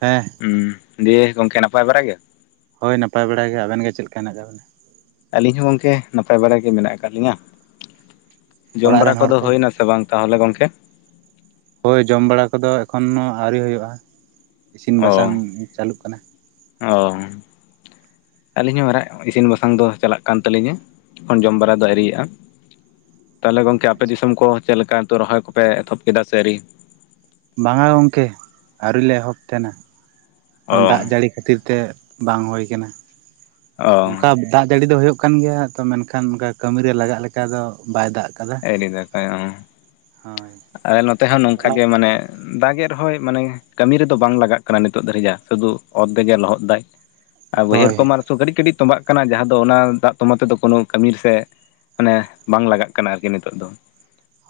ᱦᱮᱸ ᱦᱩᱸ ᱫᱤᱭᱮ ᱜᱚᱝᱠᱮ ᱱᱟᱯᱟᱭ ᱵᱟᱲᱟ ᱜᱮ ᱦᱳᱭ ᱱᱟᱯᱟᱭ ᱵᱟᱲᱟ ᱜᱮ ᱟᱵᱮᱱ ᱜᱮ ᱪᱮᱫ ᱞᱮᱠᱟ ᱦᱮᱱᱟᱜ ᱠᱟᱫ ᱵᱮᱱᱟ ᱟᱹᱞᱤᱧ ᱦᱚᱸ ᱜᱚᱝᱠᱮ ᱱᱟᱯᱟᱭ ᱵᱟᱲᱟ ᱜᱮ ᱢᱮᱱᱟᱜ ᱟᱠᱟᱫ ᱞᱤᱧᱟᱹ, ᱡᱚᱢ ᱚᱲᱟᱜ ᱨᱮᱱ ᱵᱟᱲᱟ ᱦᱚᱲ ᱠᱚᱫᱚ ᱠᱚ? ᱦᱩᱭᱱᱟ ᱥᱮ ᱵᱟᱝ ᱛᱟᱦᱞᱮ ᱜᱚᱝᱠᱮ ᱦᱳᱭ ᱡᱚᱢ ᱵᱟᱲᱟ ᱠᱚᱫᱚ ᱮᱠᱷᱚᱱᱳ ᱟᱹᱣᱨᱤ ᱦᱩᱭᱩᱜ-ᱟ ᱤᱥᱤᱱ ᱵᱟᱥᱟᱝ ᱚ ᱪᱟᱹᱞᱩᱜ ᱠᱟᱱᱟ ᱚ ᱟᱹᱞᱤᱧ ᱦᱚᱸ ᱢᱟᱨᱟᱜ ᱤᱥᱤᱱ ᱵᱟᱥᱟᱝ ᱫᱚ ᱪᱟᱞᱟᱜ ᱠᱟᱱ ᱛᱟᱹᱞᱤᱧᱟ, ᱮᱠᱷᱚᱱ ᱡᱚᱢ ᱵᱟᱲᱟ ᱫᱚ ᱟᱹᱨᱤᱭᱟᱜ-ᱟ ᱛᱟᱞᱦᱮ ᱜᱚᱝᱠᱮ ᱟᱯᱮ ᱟᱪᱪᱷᱟ ᱫᱤᱥᱚᱢ ᱠᱚ ᱪᱮᱫᱞᱮᱠᱟ ᱱᱤᱛᱳᱜ ᱨᱚᱦᱚᱭ ᱠᱚᱯᱮ ᱮᱛᱚᱦᱚᱵ ᱠᱮᱫᱟ ᱥᱮ ᱟᱹᱣᱨᱤ ᱵᱟᱝᱟ ᱜᱚᱢᱠᱮ ᱟᱹᱣᱨᱤ ᱞᱮ ᱮᱦᱚᱵ ᱛᱟᱦᱮᱱᱟ ᱚ ᱮᱠᱷᱚᱱ ᱫᱟᱜ ᱡᱟᱹᱲᱤ ᱠᱷᱟᱹᱛᱤᱨ ᱛᱮ ᱵᱟᱝ ᱦᱩᱭ ᱠᱟᱱᱟ ᱚ ᱚᱱᱠᱟ ᱫᱟᱜ ᱡᱟᱹᱲᱤ ᱫᱚ ᱦᱩᱭᱩᱜ ᱠᱟᱱ ᱜᱮᱭᱟ ᱛᱚ ᱢᱮᱱᱠᱷᱟᱱ ᱚᱱᱠᱟ ᱠᱟᱹᱢᱤ ᱨᱮ ᱞᱟᱜᱟᱜ ᱞᱮᱠᱟ ᱫᱚ ᱵᱟᱭ ᱫᱟᱜ ᱠᱟᱫᱟ [unintelligible] ᱦᱳᱭ ᱟᱨ ᱱᱚᱛᱮ ᱦᱚᱸ ᱱᱚᱝᱠᱟ ᱛᱚᱞᱟ ᱜᱮ ᱢᱟᱱᱮ ᱫᱟᱜᱮᱫ ᱨᱮᱦᱚᱸᱭ ᱢᱟᱱᱮ ᱠᱟᱹᱢᱤ ᱨᱮᱫᱚ ᱵᱟᱝ ᱞᱟᱜᱟᱜ ᱠᱟᱱᱟ ᱱᱤᱛᱚᱜ ᱫᱷᱟᱹᱨᱤᱡᱟᱜ ᱥᱩᱫᱷᱩ ᱚᱛ ᱛᱮᱜᱮ ᱞᱚᱦᱚᱫ ᱫᱟᱭ ᱟᱨ ᱵᱟᱹᱭᱦᱟᱹᱲ ᱦᱳᱭ ᱠᱚᱢᱟ ᱛᱚ ᱠᱟᱹᱴᱤᱡ ᱠᱟᱹᱴᱤᱡ ᱛᱚᱸᱵᱟᱜ ᱠᱟᱱᱟ ᱡᱟᱦᱟᱸ ᱫᱚ ᱚᱱᱟ ᱫᱟᱜ ᱛᱟᱸᱵᱟ ᱛᱮᱫᱚ ᱠᱳᱱᱳ ᱠᱟᱹᱢᱤᱤᱨ ᱥᱮ ᱢᱟᱱᱮ ᱵᱟᱝ ᱞᱟᱜᱟᱜ ᱠᱟᱱᱟ ᱟᱨᱠᱤ ᱱᱤᱛᱚᱜ ᱫᱚ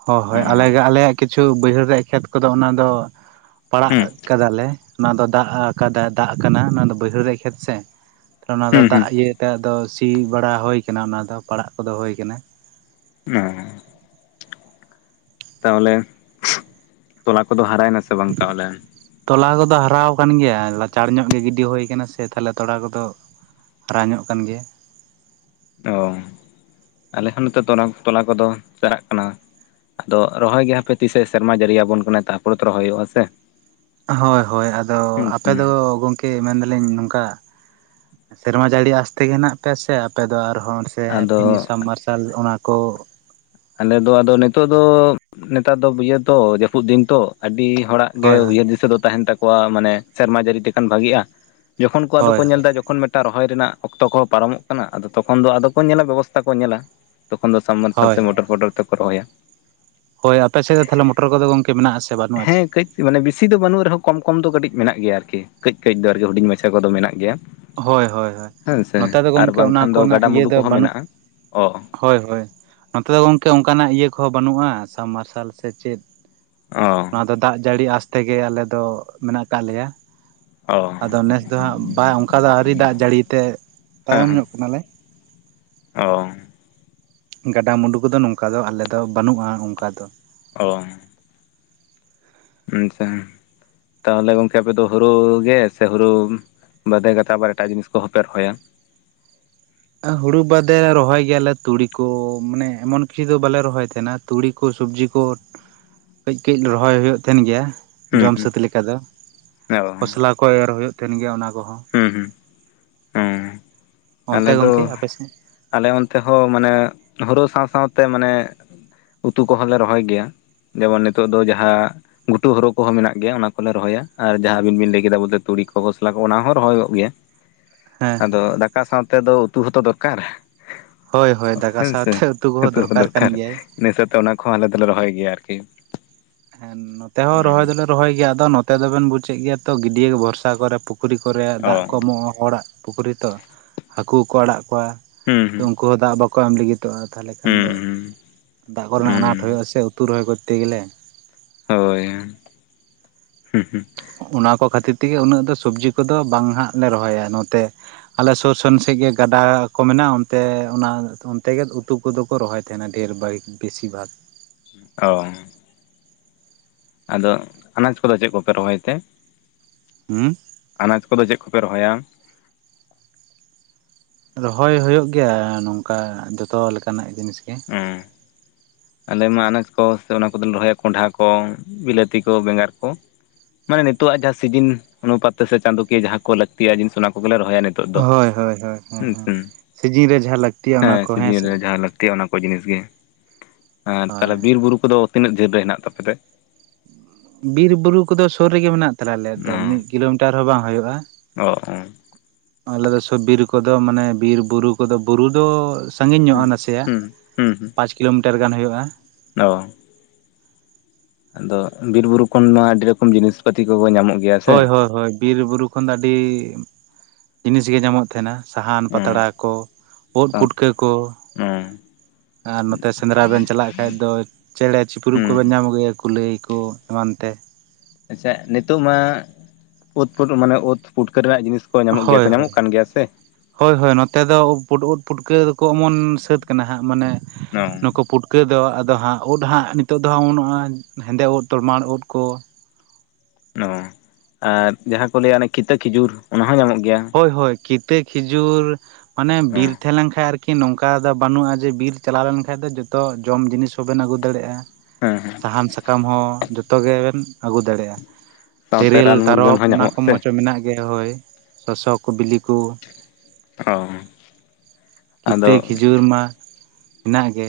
ᱦᱳ, ᱦᱳᱭ ᱟᱞᱮ ᱦᱩᱸ ᱜᱮ ᱟᱞᱮᱭᱟᱜ ᱠᱤᱪᱷᱩ ᱵᱟᱹᱭᱦᱟᱹᱲ ᱨᱮᱭᱟᱜ ᱠᱷᱮᱛ ᱠᱚᱫᱚ ᱚᱱᱟ ᱫᱚ ᱯᱟᱲᱟᱜ ᱦᱩᱸ ᱠᱟᱫᱟᱞᱮ ᱚᱱᱟ ᱫᱚ ᱫᱟᱜ ᱟᱠᱟᱫᱟ ᱫᱟᱜ ᱠᱟᱱᱟ ᱚᱱᱟ ᱫᱚ ᱵᱟᱹᱭᱦᱟᱹᱲ ᱨᱮ ᱠᱷᱮᱛ ᱥᱮ ᱛᱟᱞᱦᱮ ᱚᱱᱟ ᱫᱚ ᱦᱩᱸ ᱫᱟᱜ ᱦᱩᱸ ᱤᱭᱟᱹ ᱱᱤᱛᱚᱜ ᱫᱚ ᱥᱤ ᱵᱟᱲᱟ ᱦᱩᱭ ᱠᱟᱱᱟ ᱚᱱᱟ ᱫᱚ ᱯᱟᱲᱟᱜ ᱠᱚᱫᱚ ᱦᱩᱭ ᱠᱟᱱᱟ [unintelligible] ᱛᱟᱦᱞᱮ ᱛᱚᱞᱟ ᱠᱚᱫᱚ ᱦᱟᱨᱟᱭᱱᱟ ᱥᱮ ᱵᱟᱝ ᱛᱟᱦᱞᱮ ᱛᱚᱞᱟ ᱠᱚᱫᱚ ᱦᱟᱨᱟᱣᱟᱠᱟᱱ ᱜᱮᱭᱟ ᱞᱟᱪᱟᱲ ᱧᱚᱜ ᱜᱮ ᱜᱤᱰᱤ ᱦᱩᱭ ᱟᱠᱟᱱᱟ ᱥᱮ ᱛᱟᱦᱞᱮ ᱛᱚᱲᱟ ᱠᱚᱫᱚ ᱦᱟᱨᱟ ᱧᱚᱜ ᱠᱟᱱ ᱜᱮᱭᱟ ᱚ ᱟᱞᱮ ᱦᱚᱸ ᱱᱤᱛᱚᱜ ᱫᱚ ᱛᱚᱞᱟ ᱠᱚᱫᱚ ᱪᱟᱨᱟᱜ ᱠᱟᱱᱟ ᱟᱫᱚ ᱨᱚᱦᱚᱭ ᱜᱮ ᱦᱟᱯᱮ ᱛᱤᱥᱮ ᱥᱮᱨᱢᱟ ᱡᱟᱹᱲᱤᱭᱟᱵᱚᱱ ᱠᱟᱱᱟ ᱛᱟᱨᱯᱚᱨᱮ ᱛᱚ ᱨᱚᱦᱚᱭ ᱦᱩᱭᱩᱜ-ᱟ ᱥᱮ ᱦᱳᱭ ᱦᱳᱭ ᱟᱫᱚ ᱦᱩᱸ ᱟᱯᱮ ᱫᱚ ᱜᱚᱝ ᱠᱤ ᱢᱮᱱᱫᱟᱞᱤᱧ ᱱᱚᱝᱠᱟ ᱥᱮᱨᱢᱟ ᱡᱟᱹᱲᱤ ᱟᱥᱛᱮ ᱜᱮ ᱦᱮᱱᱟᱜ ᱯᱮᱭᱟ ᱥᱮ ᱟᱯᱮ ᱫᱚ ᱟᱨᱦᱚᱸ ᱥᱮ ᱢᱤᱱᱤ ᱟᱫᱚ ᱥᱟᱵ ᱢᱟᱨᱥᱟᱞ ᱚᱱᱟ ᱠᱚ ᱟᱞᱮ ᱫᱚ ᱟᱫᱚ ᱱᱤᱛᱚᱜ ᱫᱚ ᱱᱮᱛᱟᱨ ᱫᱚ ᱤᱭᱟᱹ ᱛᱚ ᱡᱟᱹᱯᱩᱫ ᱫᱤᱱ ᱛᱚ ᱟᱹᱰᱤ ᱦᱚᱲᱟᱜ ᱜᱮ ᱦᱳᱭ ᱦᱳᱭ ᱩᱭᱦᱟᱹᱨ ᱫᱤᱥᱟᱹ ᱫᱚ ᱛᱟᱦᱮᱱ ᱛᱟᱠᱚᱣᱟ ᱢᱟᱱᱮ ᱥᱮᱨᱢᱟ ᱡᱟᱹᱨᱤ ᱛᱮᱠᱷᱟᱱ ᱵᱷᱟᱜᱤᱜᱼᱟ ᱡᱚᱠᱷᱚᱱ ᱠᱚ ᱟᱫᱚ ᱦᱳᱭ ᱠᱚ ᱧᱮᱞ ᱮᱫᱟ ᱡᱚᱠᱷᱚᱱ ᱮᱴᱟᱜ ᱨᱚᱦᱚᱭ ᱨᱮᱱᱟᱜ ᱚᱠᱛᱚ ᱠᱚᱦᱚᱸ ᱯᱟᱨᱚᱢᱚᱜ ᱠᱟᱱᱟ ᱟᱫᱚ ᱛᱚᱠᱷᱚᱱ ᱫᱚ ᱟᱫᱚ ᱠᱚ ᱧᱮᱞᱟ ᱵᱮᱵᱚᱥᱛᱷᱟ ᱠᱚ ᱧᱮᱞᱟ ᱛᱚᱠᱷᱚᱱ ᱫᱚᱱᱥᱟᱵᱢᱟ ᱦᱳᱭ ᱥᱮ ᱦᱳᱭ ᱢᱚᱴᱚᱨ ᱯᱚᱴᱚᱨ ᱛᱮᱠᱚ ᱨᱚᱦᱚᱭᱟ ᱦᱳᱭ ᱟᱯᱮ ᱥᱮᱫ ᱫᱚ ᱛᱟᱦᱚᱞᱮ ᱢᱚᱴᱚᱨ ᱠᱚᱫᱚ ᱜᱚᱢᱠᱮ ᱢᱮᱱᱟᱜᱼᱟᱥᱮ ᱵᱟᱹᱱᱩᱜᱼᱟ ᱪᱮ ᱦᱮᱸ ᱠᱟᱹᱡ ᱢᱟᱱᱮ ᱵᱮᱥᱤ ᱫᱚ ᱵᱟᱹᱱᱩᱜ ᱨᱮᱦᱚᱸ ᱠᱚᱢ ᱠᱚᱢ ᱫᱚ ᱠᱟᱹᱴᱤᱡ ᱢᱮᱱᱟᱜ ᱜᱮᱭᱟ ᱟᱨᱠᱤ ᱠᱟᱺᱡ ᱠᱟᱺᱡ ᱫᱚ ᱟᱨᱠᱡ ᱦᱩᱰᱤᱧ ᱢᱟᱪᱷᱟ ᱠᱚᱫᱚ ᱢᱮᱱᱟᱜ ᱜᱮᱭᱟ ᱦᱳᱭ ᱦᱳᱭ ᱦᱳᱭ ᱦᱮᱸ ᱥᱮ ᱱᱚᱛᱮ ᱫᱚ ᱟᱨ ᱜᱚᱝᱠᱮ ᱚᱱᱟ ᱵᱟᱝᱠᱷᱟᱱ ᱫᱚ ᱠᱚᱨᱮᱱᱟᱜ ᱤᱭᱟᱹ ᱜᱟᱰᱟᱼᱢᱩᱰᱩ ᱫᱚ ᱠᱚᱦᱚᱸ ᱵᱟᱹᱱᱩᱜ ᱢᱮᱱᱟᱜᱼᱟ ᱚ ᱦᱳᱭ ᱦᱳᱭ ᱱᱚᱛᱮ ᱫᱚ ᱜᱚᱝᱠᱮ ᱚᱱᱠᱟᱱᱟᱜ ᱤᱭᱟᱹ ᱠᱚᱦᱚᱸ ᱵᱟᱹᱱᱩᱜᱼᱟ ᱥᱟᱵᱽ ᱢᱟᱨᱥᱟᱞ ᱥᱮ ᱪᱮᱫ ᱚ ᱱᱚᱣᱟ ᱫᱚ ᱫᱟᱜ ᱡᱟᱹᱲᱤ ᱟᱥᱛᱮ ᱜᱮ ᱟᱞᱮ ᱫᱚ ᱢᱮᱱᱟᱜ ᱠᱫ ᱞᱮᱭᱟ ᱚ ᱟᱫᱚ ᱱᱮᱥ ᱫᱚ ᱦᱟᱸᱜ ᱵᱟᱭ ᱚᱱᱠᱟ ᱫᱚ ᱟᱹᱣᱨᱤ ᱫᱟᱜ ᱡᱟᱹᱲᱤ ᱛᱮ ᱦᱮᱸ ᱛᱟᱭᱚᱢ ᱦᱮᱸ ᱧᱚᱜ ᱠᱟᱱᱟᱞᱮ ᱚ ᱜᱟᱰᱟ ᱢᱩᱰᱩ ᱠᱚᱫᱚ ᱱᱚᱝᱠᱟ ᱫᱚ ᱟᱞᱮ ᱫᱚ ᱵᱟᱹᱱᱩᱜᱼᱟ ᱚᱱᱠᱟ ᱫᱚ ᱚ ᱟᱪᱪᱷᱟ ᱛᱟᱦᱞᱮ ᱜᱚᱝᱠᱮ ᱟᱯᱮᱫᱚ ᱦᱩᱲᱩ ᱜᱮ ᱥᱮ ᱦᱩᱲᱩ ᱵᱟᱫᱮ ᱠᱟᱛᱮ ᱟᱵᱟᱨ ᱮᱴᱟᱜ ᱡᱤᱱᱤᱥ ᱠᱚ ᱦᱚᱯᱮ ᱨᱚᱦᱚᱭᱟ ᱦᱩᱲᱩ ᱵᱟᱫᱮ ᱨᱚᱦᱚᱭ ᱜᱮᱭᱟᱞᱮ ᱛᱩᱲᱤ ᱠᱚ ᱢᱟᱱᱮ ᱮᱢᱚᱱ ᱠᱤᱪᱷᱩ ᱫᱚ ᱵᱟᱞᱮ ᱨᱚᱦᱚᱭ ᱛᱟᱦᱮᱱᱟ ᱛᱩᱲᱤ ᱠᱚ ᱥᱚᱵᱡᱤ ᱠᱚ ᱠᱟᱺᱡ ᱠᱟᱺᱡ ᱨᱚᱦᱚᱭ ᱦᱩᱭᱩᱜ ᱛᱟᱦᱮᱱ ᱜᱮᱭᱟ ᱦᱩᱸ ᱡᱚᱢ ᱦᱩᱸ ᱥᱟᱹᱛ ᱞᱮᱠᱟ ᱫᱚ ᱚ ᱠᱷᱚᱥᱞᱟ ᱠᱚ ᱮᱨ ᱦᱩᱭᱩᱜ ᱛᱟᱦᱮᱱ ᱜᱮᱭᱟ ᱚᱱᱟ ᱠᱚᱦᱚᱸ ᱦᱩᱸ ᱦᱩᱸ ᱦᱮᱸ ᱟᱞᱮ ᱚᱱᱛᱮ ᱫᱚ ᱜᱚᱝᱠᱮ ᱟᱯᱮ ᱥᱮᱫ ᱟᱞᱮ ᱚᱱᱛᱮ ᱦᱚᱸ ᱢᱟᱱᱮ ᱦᱩᱲᱩ ᱥᱟᱶ ᱥᱟᱶᱛᱮ ᱢᱟᱱᱮ ᱩᱛᱩ ᱠᱚᱦᱚᱸ ᱞᱮ ᱨᱚᱦᱚᱭ ᱜᱮᱭᱟ ᱡᱮᱢᱚᱱ ᱱᱤᱛᱚᱜ ᱫᱚ ᱡᱟᱦᱟᱸ ᱜᱷᱩᱴᱩ ᱦᱳᱲᱩ ᱠᱚᱦᱚᱸ ᱢᱮᱱᱟᱜ ᱜᱮᱭᱟ᱾ ᱚᱱᱟ ᱠᱚᱞᱮ ᱨᱚᱦᱚᱭᱟ ᱟᱨ ᱡᱟᱦᱟᱸ ᱟᱵᱤᱱ ᱵᱤᱱ ᱞᱟᱹᱭ ᱠᱮᱫᱟ ᱵᱚᱞ ᱛᱩᱲᱤ ᱠᱚ ᱠᱷᱚᱥᱞᱟ ᱠᱚ ᱚᱱᱟ ᱦᱚᱸ ᱨᱚᱦᱚᱭᱚᱜ ᱜᱮᱭᱟ᱾ ᱦᱮᱸ ᱟᱫᱚ ᱫᱟᱠᱟ ᱥᱟᱶᱛᱮ ᱫᱚ ᱩᱛᱩ ᱦᱚᱸᱛᱚ ᱫᱚᱨᱠᱟᱨ ᱦᱳᱭ ᱦᱳᱭ ᱫᱟᱠᱟ ᱦᱮᱸ ᱥᱮ ᱥᱟᱶᱛᱮ ᱠᱚᱦᱚᱸ ᱩᱛᱩ ᱦᱚ ᱠᱟᱱ ᱫᱚᱨᱠᱟᱨ ᱜᱮᱭᱟᱭ ᱱᱤᱭᱟᱹᱥᱟᱣ ᱛᱮ ᱚᱱᱟ ᱠᱚᱦᱚᱸ ᱟᱞᱮ ᱫᱚᱞᱮ ᱨᱚᱦᱚᱭ ᱜᱮᱭᱟ ᱟᱨᱠᱤ ᱦᱮᱸ ᱱᱚᱛᱮ ᱦᱚᱸ ᱨᱚᱦᱚᱭ ᱦᱩᱸ ᱫᱚᱞᱮ ᱨᱚᱦᱚᱭ ᱜᱮᱭᱟ ᱟᱫᱚ ᱱᱚᱛᱮ ᱫᱚᱵᱮᱱ ᱵᱩᱡᱮᱫ ᱜᱮᱭᱟ ᱛᱚ ᱜᱤᱰᱭᱟᱹ ᱵᱷᱚᱨᱥᱟ ᱠᱚᱨᱮ ᱯᱩ ᱯᱩᱠᱷᱨᱤ ᱠᱚᱨᱮ ᱫᱟᱜ ᱚ ᱠᱚ ᱮᱢᱚᱜᱼᱟ᱾ ᱦᱚᱲᱟᱜ ᱯᱩᱠᱷᱨᱤ ᱛᱚ ᱦᱟᱹᱠᱩᱠᱚ ᱟᱲᱟᱜ ᱠᱚᱣᱟ᱾ ᱦᱮᱸ ᱛᱚ ᱦᱮᱸ ᱩᱱᱠᱩ ᱦᱚᱸ ᱫᱟᱜ ᱵᱟᱠᱚ ᱮᱢ ᱞᱟᱹᱜᱤᱫᱚᱜᱼᱟ᱾ ᱛᱟᱦᱚᱞᱮ ᱠᱷᱟᱱ ᱫᱚ ᱦᱩᱸ ᱫᱟᱜ ᱠᱚᱨᱮᱱᱟᱜ ᱟᱱᱟᱴ ᱦᱩᱸ ᱦᱩᱭᱩᱜᱼᱟ, ᱥᱮ ᱩᱛᱩ ᱨᱚᱦᱚᱭ ᱠᱚᱨᱛᱮ ᱜᱮᱞᱮ ᱦᱳᱭ ᱦᱮᱸᱦᱮᱸ ᱚᱱᱟ ᱠᱚ ᱠᱷᱟᱹᱛᱤᱨ ᱛᱮᱜᱮ ᱩᱱᱟᱹᱜ ᱫᱚ ᱥᱚᱵᱡᱤ ᱠᱚᱫᱚ ᱵᱟᱝ ᱦᱟᱸᱟᱜ ᱞᱮ ᱨᱚᱦᱚᱭᱟ ᱱᱚᱛᱮ ᱟᱞᱮ ᱥᱩᱨ ᱥᱩᱨ ᱥᱮᱫ ᱜᱮ ᱜᱟᱰᱟ ᱠᱚ ᱢᱮᱱᱟᱜᱼᱟ᱾ ᱚᱱᱛᱮ ᱚᱱᱟ ᱚᱱᱛᱮᱜ ᱩᱛᱩ ᱩᱱᱠᱩ ᱫᱚᱠᱚ ᱨᱚᱦᱚᱭ ᱛᱟᱦᱮᱱᱟ ᱰᱷᱮᱨ ᱵᱟᱭᱤᱠ ᱵᱮᱥᱤᱨ ᱵᱷᱟᱜᱽ ᱚ ᱟᱫᱚ ᱟᱱᱟᱡ ᱠᱚᱫᱚ ᱪᱮᱫ ᱠᱚᱯᱮ ᱨᱚᱦᱚᱭ ᱛᱮ ᱦᱩᱸ ᱟᱱᱟᱡᱽ ᱠᱚᱫᱚ ᱪᱮᱫ ᱠᱚᱯᱮ ᱨᱚᱦᱚᱭᱟ ᱨᱚᱦᱚᱭ ᱦᱩᱭᱩᱜ ᱜᱮᱭᱟ ᱱᱚᱝᱠᱟ ᱡᱚᱛᱚ ᱞᱮᱠᱟᱱᱟᱜ ᱡᱤᱱᱤᱥ ᱜᱮ ᱦᱮᱸ ᱟᱞᱮ ᱢᱟ ᱟᱱᱟᱡᱽ ᱠᱚ ᱥᱮ ᱚᱱᱟ ᱠᱚᱫᱚᱞᱮ ᱨᱚᱦᱚᱭᱟ ᱠᱚᱸᱰᱷᱟ ᱠᱚ ᱵᱤᱞᱟᱹᱛᱤ ᱠᱚ ᱵᱮᱸᱜᱟᱲ ᱠᱚ ᱢᱟᱱᱮ ᱱᱤᱛᱳᱜ ᱡᱟᱦᱟᱸ ᱥᱤᱡᱤᱱ ᱚᱱᱩᱯᱟ ᱛᱮ ᱥᱮ ᱪᱟᱸᱫᱳᱠᱤᱭᱟᱹ ᱡᱟᱦᱟᱸ ᱠᱚ ᱞᱟᱹᱠᱛᱤᱭᱟ ᱡᱤᱱᱤᱥ ᱚᱱᱟ ᱠᱚᱜᱮᱞᱮ ᱨᱚᱦᱚᱭᱟ ᱱᱤᱛᱚᱜ ᱫᱚ ᱦᱳᱭ ᱦᱳᱭ ᱦᱳᱭ ᱦᱮᱸ ᱥᱤᱡᱤᱱ ᱨᱮ ᱡᱟᱦᱟᱸ ᱞᱟᱹᱠᱛᱤᱜᱤᱭᱟ ᱚᱱᱟ ᱠᱚ ᱥᱤᱡᱤᱱ ᱦᱮᱸᱥᱮ ᱨᱮ ᱡᱟᱦᱟᱸ ᱞᱟᱹᱠᱛᱤᱜᱼᱟ ᱚᱱᱟ ᱠᱚ ᱡᱤᱱᱤᱥ ᱜᱮ ᱟᱨ ᱛᱟᱦᱚᱞᱮ ᱦᱳᱭ ᱵᱤᱨ-ᱵᱩᱨᱩ ᱠᱚᱫᱚ ᱛᱤᱱᱟᱹᱜ ᱡᱷᱟᱹᱞ ᱨᱮ ᱦᱮᱱᱟᱜ ᱛᱟᱯᱮᱛᱮ ᱵᱤᱨ-ᱵᱩᱨᱩ ᱠᱚᱫᱚ ᱥᱩᱨ ᱨᱮᱜᱮ ᱢᱮᱱᱟᱜ ᱛᱟᱞᱮ ᱟᱞᱮ ᱫᱚ ᱢᱤᱫ ᱠᱤᱞᱳᱢᱤᱴᱟᱨ ᱦᱚᱸ ᱵᱟᱝ ᱦᱩᱭᱩᱜᱼᱟ᱾ [inaudible] ᱟᱞᱮ ᱫᱚ ᱵᱤᱨ ᱠᱚᱫᱚ ᱢᱟᱱᱮ ᱵᱤᱨ ᱵᱩᱨᱩ ᱠᱚᱫᱚ ᱵᱩᱨᱩ ᱫᱚ ᱥᱟᱺᱜᱤᱧ ᱧᱚᱜᱼᱟ ᱦᱩᱸ ᱱᱟᱥᱮᱭᱟᱜ, ᱦᱩᱸ ᱦᱩᱸ ᱦᱩᱸ ᱯᱟᱸᱪ ᱠᱤᱞᱳᱢᱤᱴᱟᱨ ᱜᱟᱱ ᱦᱩᱭᱩᱜᱼᱟ᱾ ᱚ ᱟᱫᱚ ᱵᱤᱨ ᱵᱩᱨᱩ ᱠᱷᱚᱱ ᱢᱟ ᱟᱹᱰᱤ ᱨᱚᱠᱚᱢ ᱡᱤᱱᱤᱥ ᱯᱟᱛᱤ ᱠᱚ ᱧᱟᱢᱚᱜ ᱜᱮᱭᱟ᱾ ᱥᱮ ᱦᱳᱭ ᱦᱳᱭ ᱦᱳᱭ ᱵᱤᱨ- ᱵᱩᱨᱩ ᱠᱷᱚᱱ ᱫᱚ ᱟᱹᱰᱤ ᱡᱤᱱᱤᱥ ᱜᱮ ᱧᱟᱢᱚᱜ ᱛᱟᱦᱮᱱᱟ᱾ ᱥᱟᱦᱟᱱ ᱯᱟᱛᱲᱟ ᱦᱮᱸ ᱠᱚ, ᱥᱟᱶ ᱯᱩᱴᱠᱟᱹ ᱠᱚᱺ ᱦᱩᱸ ᱟᱨ ᱱᱚᱛᱮ ᱥᱮᱸᱫᱽᱨᱟ ᱵᱮᱱ ᱪᱟᱞᱟᱜ ᱠᱷᱟᱡ ᱫᱚ ᱪᱮᱬᱮ-ᱪᱤᱯᱨᱩᱫ ᱠᱚᱵᱮᱱ ᱦᱩᱸ ᱧᱟᱢ ᱟᱹᱜᱩᱭᱟ, ᱠᱩᱞᱟᱹᱭ ᱠᱚ ᱮᱢᱟᱱ ᱛᱮ ᱟᱪᱪᱷᱟ ᱱᱤᱛᱚᱜ ᱢᱟ ᱚᱛ ᱯᱩ ᱢᱟᱱᱮ ᱚᱛ ᱯᱩᱴᱠᱟᱹ ᱨᱮᱱᱟᱜ ᱡᱤᱱᱤᱥ ᱠᱚ ᱧᱟᱢᱚᱜ ᱜᱮᱭᱟ ᱦᱳᱭ ᱦᱳᱭ ᱠᱚ ᱧᱟᱢᱚᱜ ᱠᱟᱱ ᱜᱮᱭᱟ ᱥᱮ ᱦᱳᱭ ᱦᱳᱭ ᱱᱚᱛᱮ ᱫᱚ ᱯᱩ ᱩᱫ ᱯᱩᱴᱠᱟᱹ ᱫᱚᱠᱚ ᱚᱢᱚᱱ ᱥᱟᱹᱛ ᱠᱟᱱᱟ ᱦᱟᱸᱜ ᱢᱟᱱᱮ ᱚ ᱱᱩᱠᱩ ᱯᱩᱴᱠᱟᱹ ᱴᱩᱣᱠᱟᱹ ᱫᱚ ᱟᱫᱚ ᱦᱟᱸᱜ ᱩᱫ ᱦᱟᱸᱜ ᱱᱤᱛᱚᱜ ᱫᱚ ᱦᱟᱸᱜ ᱵᱟᱹᱱᱩᱜᱼᱟ ᱦᱮᱸᱫᱮ ᱩᱫ ᱛᱚᱞᱢᱟᱟ ᱩᱫ ᱠᱚ ᱚᱸ ᱟᱨ ᱡᱟᱦᱟᱸ ᱠᱚ ᱞᱟᱹᱭᱟ ᱚᱱᱟ ᱠᱤᱛᱟᱹ ᱠᱷᱤᱡᱩᱨ ᱚᱱᱟ ᱦᱚᱸ ᱧᱟᱢᱚᱜ ᱜᱮᱭᱟ ᱦᱳᱭ ᱦᱳᱭ ᱠᱤᱛᱟᱹ ᱠᱷᱤᱡᱩᱨ ᱢᱟᱱᱮ ᱚ ᱵᱤᱨ ᱛᱟᱦᱮᱸ ᱞᱮᱱ ᱠᱷᱟᱡ ᱟᱨᱠᱤ ᱟᱨ ᱠᱤ ᱱᱚᱝᱠᱟ ᱫᱚ ᱵᱟᱹᱱᱩᱜᱼᱟ ᱡᱮ ᱵᱤᱨ ᱪᱟᱞᱟᱣ ᱞᱮᱱᱠᱷᱟᱱ ᱫᱚ ᱡᱚᱛᱚ ᱡᱚᱢ ᱡᱤᱱᱤᱥ ᱦᱚᱸᱵᱮᱱ ᱟᱹᱜᱩ ᱫᱟᱲᱮᱭᱟᱜᱼᱟ᱾ ᱦᱮᱸ ᱦᱮᱸ ᱥᱟᱦᱟᱱ ᱥᱟᱠᱟᱢ ᱦᱚᱸ ᱡᱚᱛᱚ ᱜᱮᱵᱚᱢ ᱟᱹᱜᱩ ᱫᱟᱲᱮᱭᱟᱜᱼᱟ᱾ ᱥᱟᱶᱛᱮ ᱛᱮᱨᱮᱞ, ᱨᱟᱱ ᱢᱩᱨᱜᱟᱹᱱ ᱛᱟᱨᱚᱵ ᱦᱚᱸ ᱚᱱᱟ ᱠᱚ ᱧᱟᱢᱚᱜᱼᱟ ᱥᱮ ᱢᱚᱸᱡᱽ ᱦᱚᱸ ᱢᱮᱱᱟᱜ ᱜᱮᱭᱟ ᱦᱳᱭ ᱥᱚᱥᱚ ᱠᱚ, ᱵᱤᱞᱤ ᱠᱚ ᱚ ᱠᱤᱛᱟᱹ ᱟᱫᱚ ᱠᱷᱤᱡᱩᱨ ᱢᱟ ᱦᱮᱱᱟᱜ ᱜᱮ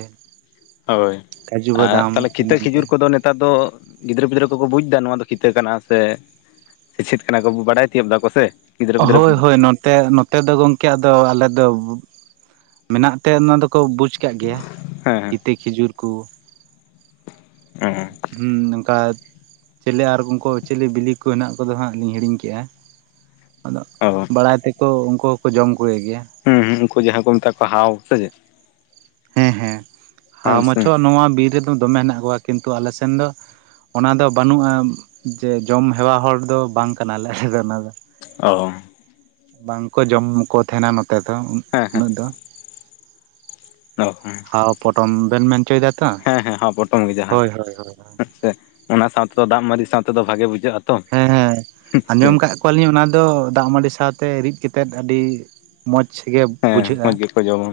ᱦᱳᱭ ᱠᱟᱡᱩ ᱟᱨ ᱵᱟᱫᱟᱢ ᱛᱟᱦᱚᱞᱮ ᱠᱷᱤᱛᱟᱹ ᱮᱢᱟᱱ ᱛᱮ ᱠᱷᱤᱡᱩᱨ ᱠᱚᱫᱚ ᱱᱮᱛᱟᱨ ᱫᱚ ᱜᱤᱫᱽᱨᱟᱹ ᱯᱤᱫᱽᱨᱟᱹ ᱠᱚᱠᱚ ᱵᱩᱡᱽ ᱫᱟ ᱱᱚᱣᱟ ᱫᱚ ᱠᱤᱛᱟᱹ ᱠᱟᱱᱟ ᱥᱮ ᱪᱷᱤᱛ ᱠᱟᱱᱟ ᱠᱚ ᱵᱟᱲᱟᱭ ᱛᱤᱭᱳᱜ ᱫᱫᱟ ᱠᱚ ᱥᱮ ᱜᱤᱫᱽᱨᱟᱹ ᱯᱤᱫᱽᱨᱟᱹ ᱠᱚ ᱦᱳᱭ ᱦᱳᱭ ᱱᱚᱛᱮ ᱱᱚ ᱱᱚᱛᱮ ᱫᱚ ᱜᱚᱢᱠᱮ ᱟᱫᱚ ᱟᱞᱮ ᱫᱚ ᱢᱮᱱᱟᱜ ᱛᱮ ᱚᱱᱟ ᱫᱚᱠᱚ ᱵᱩᱡᱽ ᱪᱤᱠᱟᱜ ᱜᱮᱭᱟ ᱦᱮᱸ ᱠᱤᱛᱟᱹ ᱠᱷᱤᱡᱩᱨ ᱠᱚ ᱦᱮᱸ ᱦᱩᱸ ᱚᱱᱠᱟ ᱪᱮᱞᱮ ᱟᱨ [unintelligible] ᱪᱤᱞᱤ ᱵᱤᱞᱤ ᱠᱚ ᱦᱮᱱᱟᱜ ᱠᱚᱫᱚ ᱦᱟᱸᱜ ᱞᱤᱧ ᱦᱤᱲᱤᱧ ᱠᱮᱜᱼᱟ ᱟᱫᱚ [unintelligible] ᱵᱟᱲᱟᱭ ᱛᱮᱠᱚ ᱩᱱᱠᱩ ᱦᱚᱸᱠᱚ ᱡᱚᱢ ᱠᱚᱭᱮᱜ ᱜᱮᱭᱟ ᱦᱩᱸ ᱦᱩᱸ ᱩᱱᱠᱩ ᱡᱟᱦᱟᱸ ᱠᱚ ᱢᱮᱛᱟᱜ ᱠᱚᱣᱟ ᱦᱟᱣ ᱥᱮ ᱪᱮᱫ ᱦᱮᱸ ᱦᱮᱸ ᱦᱟᱣ ᱦᱮᱸ ᱥᱮ ᱢᱟᱪᱷᱚ ᱱᱚᱣᱟ ᱵᱤᱨ ᱨᱮᱫᱚ ᱫᱚᱢᱮ ᱦᱮᱱᱟᱜ ᱠᱚᱣᱟ ᱠᱤᱱᱛᱩ ᱟᱞᱮ ᱥᱮᱱ ᱫᱚ ᱚᱱᱟ ᱫᱚ ᱵᱟᱹᱱᱩᱜᱼᱟ ᱡᱮ ᱡᱚᱢ ᱦᱮᱣᱟ ᱦᱚᱲ ᱫᱚ ᱵᱟᱝ ᱠᱟᱱᱟᱞᱮ ᱟᱞᱮ ᱫᱚ ᱚᱱᱟ ᱫᱚ ᱚ ᱵᱟᱝᱠᱚ ᱡᱚᱢᱠᱚ ᱛᱟᱸᱦᱮᱱᱟ ᱱᱚᱛᱮ ᱫᱚ ᱦᱮᱸ ᱦᱮᱸ ᱩᱱᱟᱹᱜ ᱫᱚ ᱚ ᱦᱟᱣ ᱯᱚᱴᱚᱢ ᱵᱮᱱ ᱢᱮᱱ ᱚᱪᱚᱭ ᱫᱟ ᱛᱚ ᱦᱮᱸ ᱦᱮᱸ ᱦᱚᱸ ᱯᱚᱴᱚᱢ ᱜᱮ ᱡᱟᱦᱟᱸ ᱦᱳᱭ ᱦᱳᱭ ᱦᱳᱭ ᱚᱱᱟ ᱥᱟᱶ ᱛᱮᱫᱚ ᱫᱟᱜ ᱢᱟᱹᱰᱤ ᱥᱟᱶ ᱛᱮᱫᱚ ᱵᱷᱟᱜᱮ ᱵᱩᱡᱷᱟᱹᱜ-ᱟ ᱦᱮᱸ ᱦᱮᱸ ᱟᱸᱡᱚᱢ ᱠᱟᱜ ᱠᱚᱣᱟᱞᱤᱧ ᱚᱱᱟ ᱫᱚ ᱫᱟᱜ ᱢᱟᱹᱰᱤ ᱥᱟᱶᱛᱮ ᱨᱤᱫ ᱠᱟᱛᱮ ᱟᱹᱰᱤ ᱢᱚᱸᱡᱽ ᱜᱮ ᱦᱮᱸ ᱵᱩᱡᱷᱟᱹᱜ-ᱟ ᱢᱚᱡᱽ ᱜᱮᱠᱚ ᱡᱚᱢᱟ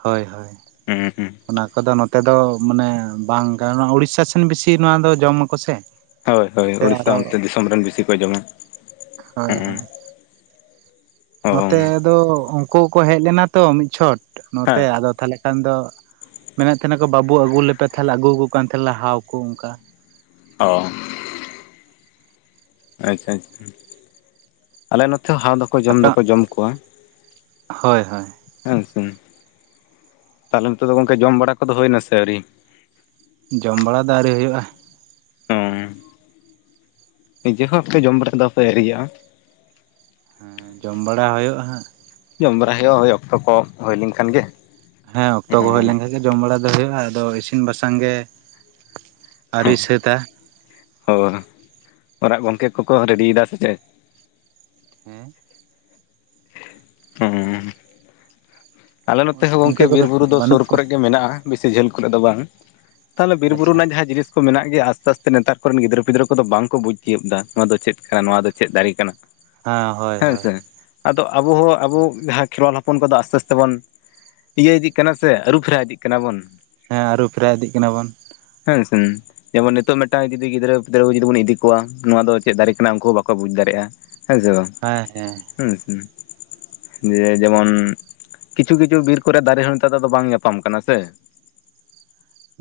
ᱦᱳᱭ ᱦᱳᱭ ᱦᱩᱸ ᱦᱩᱸ ᱚᱱᱟ ᱠᱚᱫᱚ ᱱᱚᱛᱮ ᱫᱚ ᱢᱟᱱᱮ ᱵᱟᱝ ᱠᱟᱱᱟ ᱩᱲᱤᱥᱥᱟ ᱥᱮᱱ ᱵᱮᱥᱤ ᱱᱚᱣᱟ ᱫᱚ ᱡᱚᱢᱟᱠᱚ ᱥᱮ ᱦᱳᱭ ᱦᱳᱭ ᱥᱮ ᱳᱲᱤᱥᱥᱟ ᱟᱨᱚ ᱚᱱᱛᱮ ᱫᱤᱥᱚᱢ ᱨᱮᱱ ᱵᱤᱥᱤ ᱠᱚ ᱡᱚᱢᱟ ᱦᱳᱭ ᱦᱮᱸ ᱦᱳᱭ ᱚ ᱱᱚᱛᱮ ᱦᱮᱸ ᱫᱚ ᱩᱱᱠᱩ ᱠᱚ ᱦᱮᱡ ᱞᱮᱱᱟ ᱛᱚ ᱢᱤᱫ ᱪᱷᱚᱴ ᱱᱚᱛᱮ ᱟᱫᱚ ᱛᱟᱦᱞᱮ ᱠᱷᱟᱱ ᱫᱚ ᱢᱮᱱᱮᱫ ᱛᱟᱸᱦᱮᱱᱟᱠᱚ ᱵᱟᱹᱵᱩ ᱟᱹᱜᱩ ᱞᱮᱯᱮ ᱛᱟᱦᱚᱞᱮ ᱟᱹᱜᱩᱣᱟᱠᱚ ᱠᱟᱱ ᱛᱟᱸᱦᱮᱱᱞᱮ ᱦᱟᱣ ᱠᱚ ᱚᱱᱠᱟ ᱚ ᱟᱪᱪᱷᱟ ᱟᱪᱪᱷᱟ ᱟᱞᱮ ᱱᱚᱛᱮ ᱦᱟᱣ ᱫᱚ ᱠᱚ ᱡᱚᱢ ᱟᱯᱮ ᱫᱚᱠᱚ ᱡᱚᱢ ᱠᱚᱣᱟ ᱦᱳᱭ ᱦᱳᱭ ᱦᱮᱸ ᱥᱮ ᱛᱟᱦᱚᱞᱮ ᱱᱤᱛᱚᱜ ᱫᱚ ᱜᱚᱝᱠᱮ ᱡᱚᱢ ᱵᱟᱲᱟ ᱠᱚᱫᱚ ᱦᱩᱭᱮᱱᱟ ᱥᱮ ᱟᱹᱣᱨᱤ ᱡᱚᱢ ᱵᱟᱲᱟ ᱫᱚ ᱟᱹᱣᱨᱤ ᱦᱩᱭᱩᱜ-ᱟ ᱝ ᱱᱤᱡᱮ ᱦᱚᱸ ᱦᱟᱯᱮ ᱡᱚᱢ [unintelligible] ᱫᱚᱯᱮ ᱟᱹᱨᱤᱭᱟᱜ-ᱟ ᱦᱮᱸ ᱡᱚᱢ ᱵᱟᱲᱟ ᱦᱳᱭᱳᱜ-ᱟ ᱦᱟᱸᱜ ᱡᱚᱢ ᱵᱟᱲᱟ ᱦᱩᱭᱩᱜ-ᱟ ᱦᱳᱭ ᱚᱠᱛᱚ ᱠᱚ ᱦᱳᱭ ᱞᱮᱱ ᱠᱷᱟᱱ ᱜᱮ ᱦᱮᱸ ᱚ ᱚᱠᱛᱚ ᱠᱚ ᱦᱩᱭ ᱞᱮᱱᱠᱷᱟᱱ ᱜᱮ ᱡᱚᱢ ᱵᱟᱲᱟ ᱫᱚ ᱦᱩᱭᱩᱜ-ᱟ ᱟᱫᱚ ᱤᱥᱤᱱ ᱵᱟᱥᱟᱝ ᱜᱮ ᱟᱹᱨᱤ ᱥᱟᱹᱛᱟ ᱦᱚ ᱚᱲᱟᱜ ᱜᱚᱝᱠᱮ ᱠᱚᱠᱚ ᱨᱮᱰᱤᱭᱮᱫᱟ ᱥᱮ ᱪᱮᱫ ᱦᱮᱸ ᱦᱩᱸ ᱟᱞᱮ ᱱᱚᱛᱮ ᱦᱚᱸ ᱜᱚᱝᱠᱮ ᱚᱱᱠᱟ ᱵᱤᱨ ᱠᱚᱫᱚ ᱵᱩᱨᱩ ᱫᱚ ᱵᱟᱹᱱᱩᱜ ᱥᱩᱨ ᱠᱚᱣᱟ ᱠᱚᱨᱮᱜ ᱜᱮ ᱢᱮᱱᱟᱜ-ᱟ ᱵᱤᱥᱤ ᱡᱷᱟᱹᱞ ᱠᱚᱨᱮᱜ ᱫᱚ ᱵᱟᱝ ᱛᱟᱦᱞᱮ ᱵᱤᱨ ᱵᱩᱨᱩ ᱟᱪᱪᱷᱟ ᱮᱱᱟᱜ ᱡᱟᱦᱟᱸ ᱡᱤᱱᱤᱥ ᱠᱚ ᱢᱮᱱᱟᱜ ᱜᱮᱭᱟ ᱟᱥᱛᱮ ᱟᱥᱛᱮ ᱱᱮᱛᱟᱨ ᱠᱚᱨᱮᱱ ᱜᱤᱫᱽᱨᱟᱹ ᱯᱤᱫᱽᱨᱟᱹ ᱠᱚᱫᱚ ᱵᱟᱝ ᱠᱚ ᱵᱩᱡᱽ ᱛᱤᱭᱳᱜ ᱫ ᱱᱚᱣᱟ ᱫᱚ ᱪᱮᱫ ᱠᱟᱱᱟ ᱱᱚᱣᱟ ᱫᱚ ᱪᱮᱫ ᱫᱟᱨᱮ ᱠᱟᱱᱟ ᱦᱮᱸ ᱦᱳᱭ ᱦᱮᱸ ᱦᱳᱭ ᱥᱮ ᱟᱫᱚ ᱟᱵᱚᱚᱸ ᱟᱵᱚ ᱡᱟᱦᱟᱸ ᱠᱷᱮᱨᱣᱟᱞ ᱦᱚᱯᱚᱱ ᱠᱚᱫᱚ ᱟᱥᱛᱮ ᱟᱥᱛᱮ ᱵᱚᱱ ᱤᱭᱟᱹ ᱤᱫᱤᱜ ᱠᱟᱱᱟ ᱥᱮ ᱟᱹᱨᱩᱯᱷᱮᱨᱟ ᱤᱫᱤᱜ ᱠᱟᱱᱟ ᱵᱚᱱ ᱦᱮᱸ ᱟᱹᱨᱩ ᱯᱷᱮᱨᱟ ᱤᱫᱤᱜ ᱠᱟᱱᱟ ᱵᱚᱱ ᱦᱮᱸ ᱥᱮᱱ ᱡᱮᱢᱚᱱ ᱱᱤᱛᱚᱜ ᱢᱤᱫᱴᱟᱝ ᱡᱩᱫᱤ ᱜᱤᱫᱽᱨᱟᱹ ᱯᱤᱫᱽᱨᱟᱹ ᱠᱚ ᱡᱩᱫᱤ ᱵᱚᱱ ᱤᱫᱤ ᱠᱚᱣᱟ ᱱᱚᱣᱟ ᱫᱚ ᱪᱮᱫ ᱫᱟᱲᱮ ᱠᱟᱱᱟ ᱩᱱᱠᱩ ᱦᱚᱸ ᱵᱟᱠᱚ ᱵᱩᱡᱽ ᱫᱟᱲᱮᱭᱟᱜ-ᱟ ᱦᱮᱸ ᱥᱮ ᱵᱟᱝ ᱦᱮᱸ ᱦᱮᱸ ᱦᱮᱸᱥᱮ ᱡᱮ ᱡᱮᱢᱚᱱ ᱠᱤᱪᱷᱩ ᱠᱤᱪᱷᱩ ᱵᱤᱨ ᱠᱚᱨᱮ ᱫᱟᱨᱮ ᱦᱚᱸ ᱱᱮᱛᱟᱨ ᱫᱚ ᱟᱫᱚ ᱵᱟᱝ ᱧᱟᱯᱟᱢ ᱠᱟᱱᱟ ᱥᱮ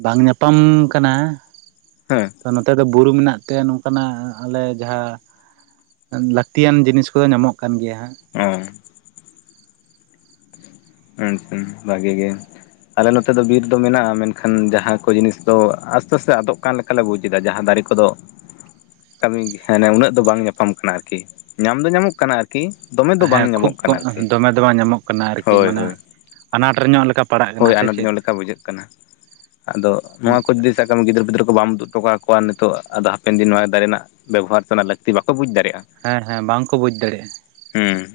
ᱵᱟᱝ ᱧᱟᱯᱟᱢ ᱠᱟᱱᱟ ᱦᱮᱸ ᱛᱚ ᱱᱚᱛᱮ ᱫᱚ ᱵᱩᱨᱩ ᱢᱮᱱᱟᱜ ᱛᱮ ᱱᱚᱝᱠᱟᱱᱟᱜ ᱟᱞᱮ ᱡᱟᱦᱟᱸ ᱞᱟᱹᱠᱛᱤᱭᱟᱱ ᱡᱤᱱᱤᱥ ᱠᱚᱫᱚ ᱧᱟᱢᱚᱜ ᱠᱟᱱ ᱜᱮᱭᱟ ᱦᱟᱸᱜ ᱚ [unintelligible] ᱵᱷᱟᱜᱤ ᱜᱮ ᱟᱞᱮ ᱱᱚᱛᱮ ᱫᱚ ᱵᱤᱨ ᱫᱚ ᱢᱮᱱᱟᱜ-ᱟ ᱢᱮᱱᱠᱷᱟᱱ ᱡᱟᱦᱟᱸ ᱠᱚ ᱡᱤᱱᱤᱥ ᱫᱚ ᱟᱥᱛᱮ ᱟᱥᱛᱮ ᱟᱫᱚᱜ ᱠᱟᱱ ᱞᱮᱠᱟᱞᱮ ᱵᱩᱡ ᱮᱫᱟ ᱡᱟᱦᱟᱸ ᱫᱟᱨᱮ ᱠᱚᱫᱚ ᱠᱟᱹᱢᱤ ᱢᱟᱱᱮ ᱩᱱᱟᱹᱜ ᱫᱚ ᱵᱟᱝ ᱧᱟᱯᱟᱢ ᱠᱟᱱᱟ ᱟᱨᱠᱤ ᱧᱟᱢ ᱫᱚ ᱧᱟᱢᱚᱜ ᱠᱟᱱᱟ ᱟᱨᱠᱤ ᱠᱤ ᱫᱚᱢᱮ ᱫᱚ ᱵᱟᱝ ᱦᱮᱸ ᱧᱟᱢᱚᱜ ᱠᱷᱩᱵ ᱠᱟᱱᱟ ᱠᱚᱢ ᱟᱨᱠᱤ ᱫᱚᱢᱮ ᱫᱚ ᱵᱟᱝ ᱧᱟᱢᱚᱜ ᱠᱟᱱᱟ ᱟᱨᱠᱤ ᱦᱳᱭ ᱦᱳᱭ ᱢᱟᱱᱮ ᱟᱱᱟᱴ ᱧᱚᱜ ᱞᱮᱠᱟ ᱯᱟᱲᱟᱜ ᱦᱳᱭ ᱠᱟᱱᱟ ᱥᱮ ᱟᱱᱟᱴ ᱪᱮᱫ ᱧᱚᱜ ᱞᱮᱠᱟ ᱵᱩᱡᱷᱟᱹᱜ ᱠᱟᱱᱟ ᱟᱫᱚ ᱱᱚᱣᱟ ᱠᱚ ᱫᱤᱥ ᱥᱟᱵᱠᱟᱢ ᱜᱤᱫᱽᱟᱹᱨ ᱯᱤᱫᱟᱹᱨ ᱠᱚ ᱵᱟᱢ ᱩᱫᱩᱜ ᱦᱚᱴᱚ ᱠᱟᱣᱟ ᱱᱤᱛᱚᱜ ᱟᱫᱚ ᱦᱟᱯᱮᱱ ᱫᱤᱱ ᱱᱚᱣᱟ ᱫᱟᱨᱮ ᱨᱮᱱᱟᱜ ᱵᱮᱵᱚᱦᱟᱨ ᱪᱚᱱᱟᱜ ᱞᱟᱹᱠᱛᱤ ᱵᱟᱠᱚ ᱵᱩᱡᱽ ᱫᱟᱲᱮᱜ ᱦᱮᱸ ᱦᱮᱸ ᱵᱟᱝᱠᱚ ᱵᱩᱡ ᱫᱟᱲᱮᱭᱟᱜ-ᱟ ᱦᱮᱸ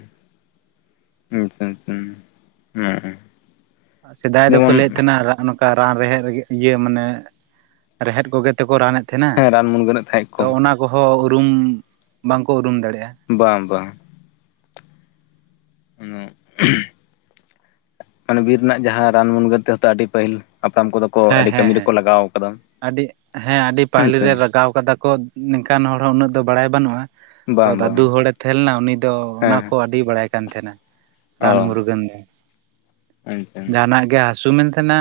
[inaudible] ᱥᱮᱫᱟᱭ ᱫᱚᱠᱚ ᱡᱮᱢᱚᱱ ᱞᱟᱹᱭᱮᱫ ᱛᱟᱦᱮᱸᱱᱟ ᱠᱟ ᱨᱟᱱ ᱨᱮᱦᱮᱫ ᱨᱮᱜᱮ ᱤᱭᱟᱹ ᱢᱟᱱᱮ ᱨᱮᱦᱮᱫ ᱠᱚᱜᱮ ᱛᱮᱠᱚ ᱨᱟᱱ ᱮᱫᱼᱼ ᱛᱟᱦᱮᱱᱟ ᱦᱮᱸ ᱨᱟᱱ ᱢᱩᱨᱜᱟᱹᱱᱮᱫ ᱛᱟᱦᱮᱸᱫ ᱠᱚ ᱛᱚ ᱚᱱᱟ ᱠᱚᱦᱚᱸ ᱩᱨᱩᱢ ᱵᱟᱝᱠᱚ ᱩᱨᱩᱢ ᱫᱟᱲᱮᱭᱟᱜᱼᱟ ᱵᱟᱝ ᱵᱟᱝ ᱩᱱᱟᱹᱜ ᱢᱟᱱᱮ ᱵᱤᱨ ᱨᱮᱱᱟᱜ ᱡᱟᱦᱟᱸ ᱨᱟᱱ ᱢᱩᱨᱱᱜᱟᱹᱱ ᱛᱮᱦᱚ ᱟᱹᱰᱤ ᱯᱟᱹᱦᱤᱞ ᱦᱟᱯᱲᱟᱢ ᱠᱚᱫᱚ ᱠᱚ ᱦᱮᱸ ᱟᱹᱰᱤ ᱦᱮᱸ ᱠᱟᱹᱢᱤ ᱨᱮᱠᱚ ᱦᱮᱸ ᱞᱟᱜᱟᱣ ᱠᱟᱫᱟ ᱟᱹᱰᱤ ᱦᱮᱸ ᱟᱹᱰᱤ ᱦᱮᱸ ᱯᱟᱹᱟᱦᱤᱞᱤ ᱥᱮ ᱨᱮ ᱞᱟᱜᱟᱣ ᱠᱟᱫᱟ ᱠᱚ ᱱᱤᱝᱠᱟᱱ ᱦᱚᱲ ᱦᱚᱸ ᱩᱱᱟᱹᱜ ᱫᱚ ᱵᱟᱲᱟᱭ ᱵᱟᱹᱱᱩᱜ-ᱟ ᱛᱚ ᱵᱟᱝ ᱵᱟᱝ ᱫᱟᱫᱩ ᱦᱚᱲᱮ ᱛᱟᱦᱮᱸ ᱞᱮᱱᱟ ᱩᱱᱤ ᱫᱚ ᱚᱱᱟ ᱦᱮᱸ ᱠᱚ ᱟᱹᱰᱤ ᱟᱹᱰᱤ ᱵᱟᱲᱟᱭ ᱠᱟᱱ ᱛᱟᱦᱮᱱᱟ ᱚ ᱨᱟᱱ ᱢᱩᱨᱜᱟᱹᱱ ᱜᱮ ᱟᱪᱪᱷᱟ ᱡᱟᱦᱟᱱᱟᱜ ᱜᱮ ᱦᱟᱹᱥᱩ ᱢᱮᱱ ᱛᱟᱦᱮᱱᱟ